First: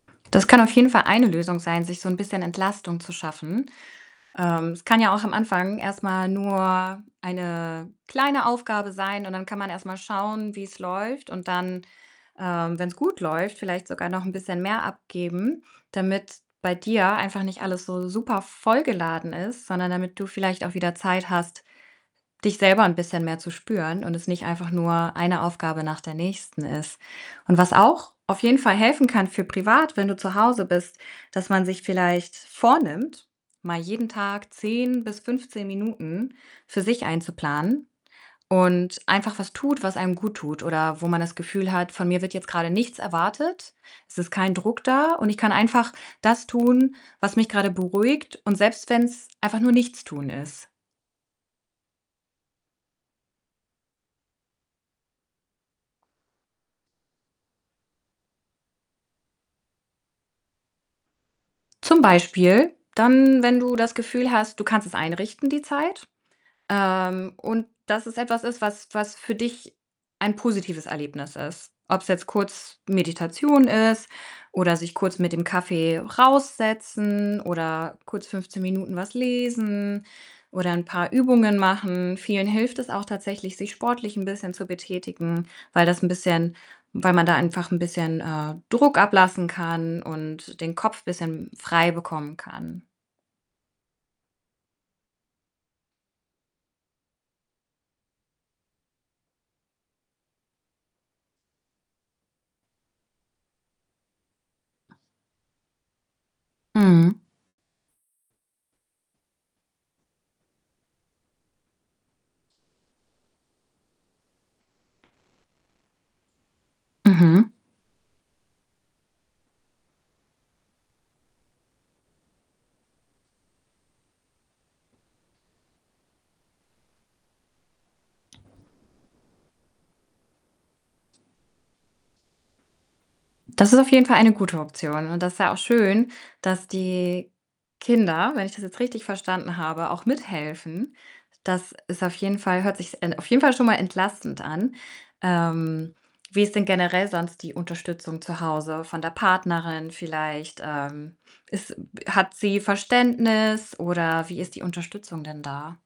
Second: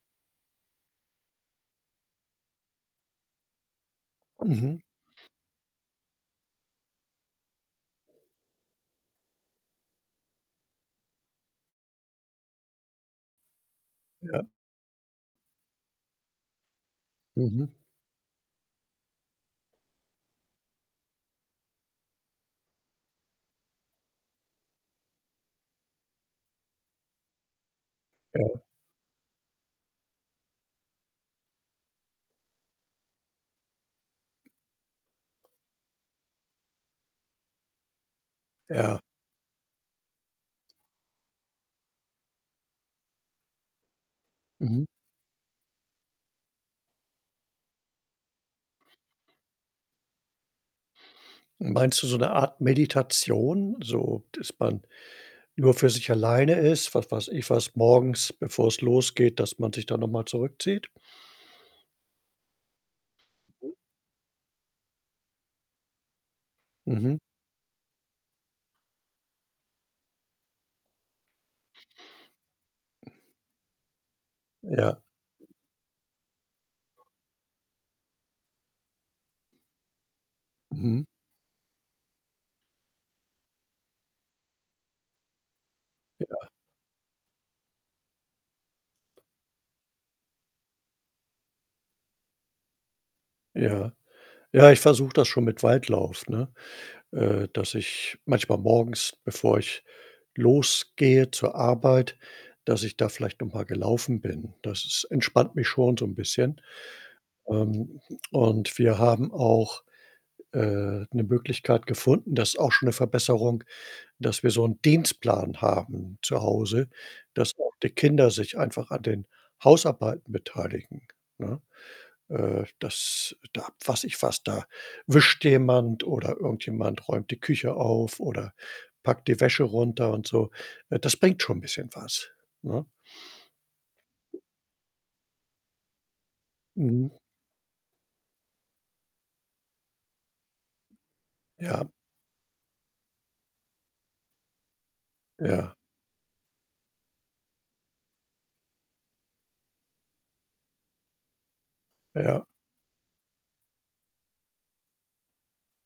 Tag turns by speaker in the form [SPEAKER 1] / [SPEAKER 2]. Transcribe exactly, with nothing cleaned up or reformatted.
[SPEAKER 1] Das kann auf jeden Fall eine Lösung sein, sich so 'n bisschen Entlastung zu schaffen. Ähm,
[SPEAKER 2] Mhm.
[SPEAKER 1] es kann ja auch am Anfang erst mal nur eine kleine Aufgabe sein und dann kann man erst mal schauen, wie's läuft und dann, ähm, wenn's gut läuft, vielleicht sogar noch 'n
[SPEAKER 2] Ja.
[SPEAKER 1] bisschen mehr abgeben, damit bei dir einfach nicht
[SPEAKER 2] Mhm.
[SPEAKER 1] alles so supervoll geladen ist, sondern damit du vielleicht auch wieder Zeit hast, dich selber 'n bisschen mehr zu spüren und es nicht einfach nur eine Aufgabe nach der nächsten ist und was auch auf jeden
[SPEAKER 2] Ja.
[SPEAKER 1] Fall helfen kann für privat, wenn du zu Hause bist, dass man sich vielleicht vornimmt, mal jeden Tag zehn bis fünfzehn Minuten für sich einzuplanen und
[SPEAKER 2] Ja.
[SPEAKER 1] einfach was tut, was einem guttut oder wo man das Gefühl hat: „Von mir wird jetzt grade nichts erwartet. Es ist kein Druck
[SPEAKER 2] Mhm.
[SPEAKER 1] da und ich kann einfach das tun, was mich grade beruhigt und selbst wenn's einfach nur Nichtstun ist.“
[SPEAKER 2] Meinst du so 'ne Art Meditation, so dass man nur für sich alleine ist, was weiß ich was, morgens bevor es losgeht, dass man sich da noch mal zurückzieht?
[SPEAKER 1] Zum Beispiel dann, wenn
[SPEAKER 2] Mhm.
[SPEAKER 1] du das Gefühl hast, du kannst es einrichten die Zeit,
[SPEAKER 2] Mhm.
[SPEAKER 1] ähm, und, dass es etwas ist, was was für dich ein positives Erlebnis ist. Ob's jetzt kurz Meditation ist oder sich
[SPEAKER 2] Ja.
[SPEAKER 1] kurz mit dem Kaffee raus setzen oder kurz fünfzehn Minuten was lesen oder 'n
[SPEAKER 2] Mhm.
[SPEAKER 1] paar Übungen machen. Vielen hilft es auch tatsächlich, sich sportlich 'n bisschen zu betätigen, weil das 'n
[SPEAKER 2] Ja.
[SPEAKER 1] bisschen weil man da einfach 'n bisschen, äh, Druck ablassen kann und den Kopf bisschen frei bekommen kann.
[SPEAKER 2] Ja. Ja, ich versuche das schon mit Weitlauf, ne, äh, dass ich manchmal morgens, bevor ich losgehe zur Arbeit, dass ich da vielleicht noch mal gelaufen bin. Das entspannt mich schon so 'n bisschen.
[SPEAKER 1] Mhm.
[SPEAKER 2] Ähm, und wir haben auch, äh, 'ne Möglichkeit gefunden, das ist auch schon 'ne Verbesserung, dass wir so 'n Dienstplan haben zu Hause,
[SPEAKER 1] Mhm.
[SPEAKER 2] dass auch die Kinder sich einfach an den Hausarbeiten beteiligen, ne? Äh, das da fasse ich fast da wischt jemand oder irgendjemand räumt die Küche auf oder packt die Wäsche runter und so, ne? Das bringt schon bisschen was, ne?
[SPEAKER 1] Das ist auf jeden Fall eine gute Option und das ist ja auch schön, dass
[SPEAKER 2] Mhm.
[SPEAKER 1] die Kinder, wenn ich das jetzt richtig verstanden habe, auch mithelfen. Das
[SPEAKER 2] Ja.
[SPEAKER 1] ist auf jeden Fall hört sich's en auf jeden Fall schon mal entlastend an.
[SPEAKER 2] Ja.
[SPEAKER 1] Ähm, wie ist denn generell sonst die Unterstützung zu Hause von der Partnerin vielleicht? Ähm, ist m hat
[SPEAKER 2] Ja.
[SPEAKER 1] sie Verständnis oder wie ist die Unterstützung denn da?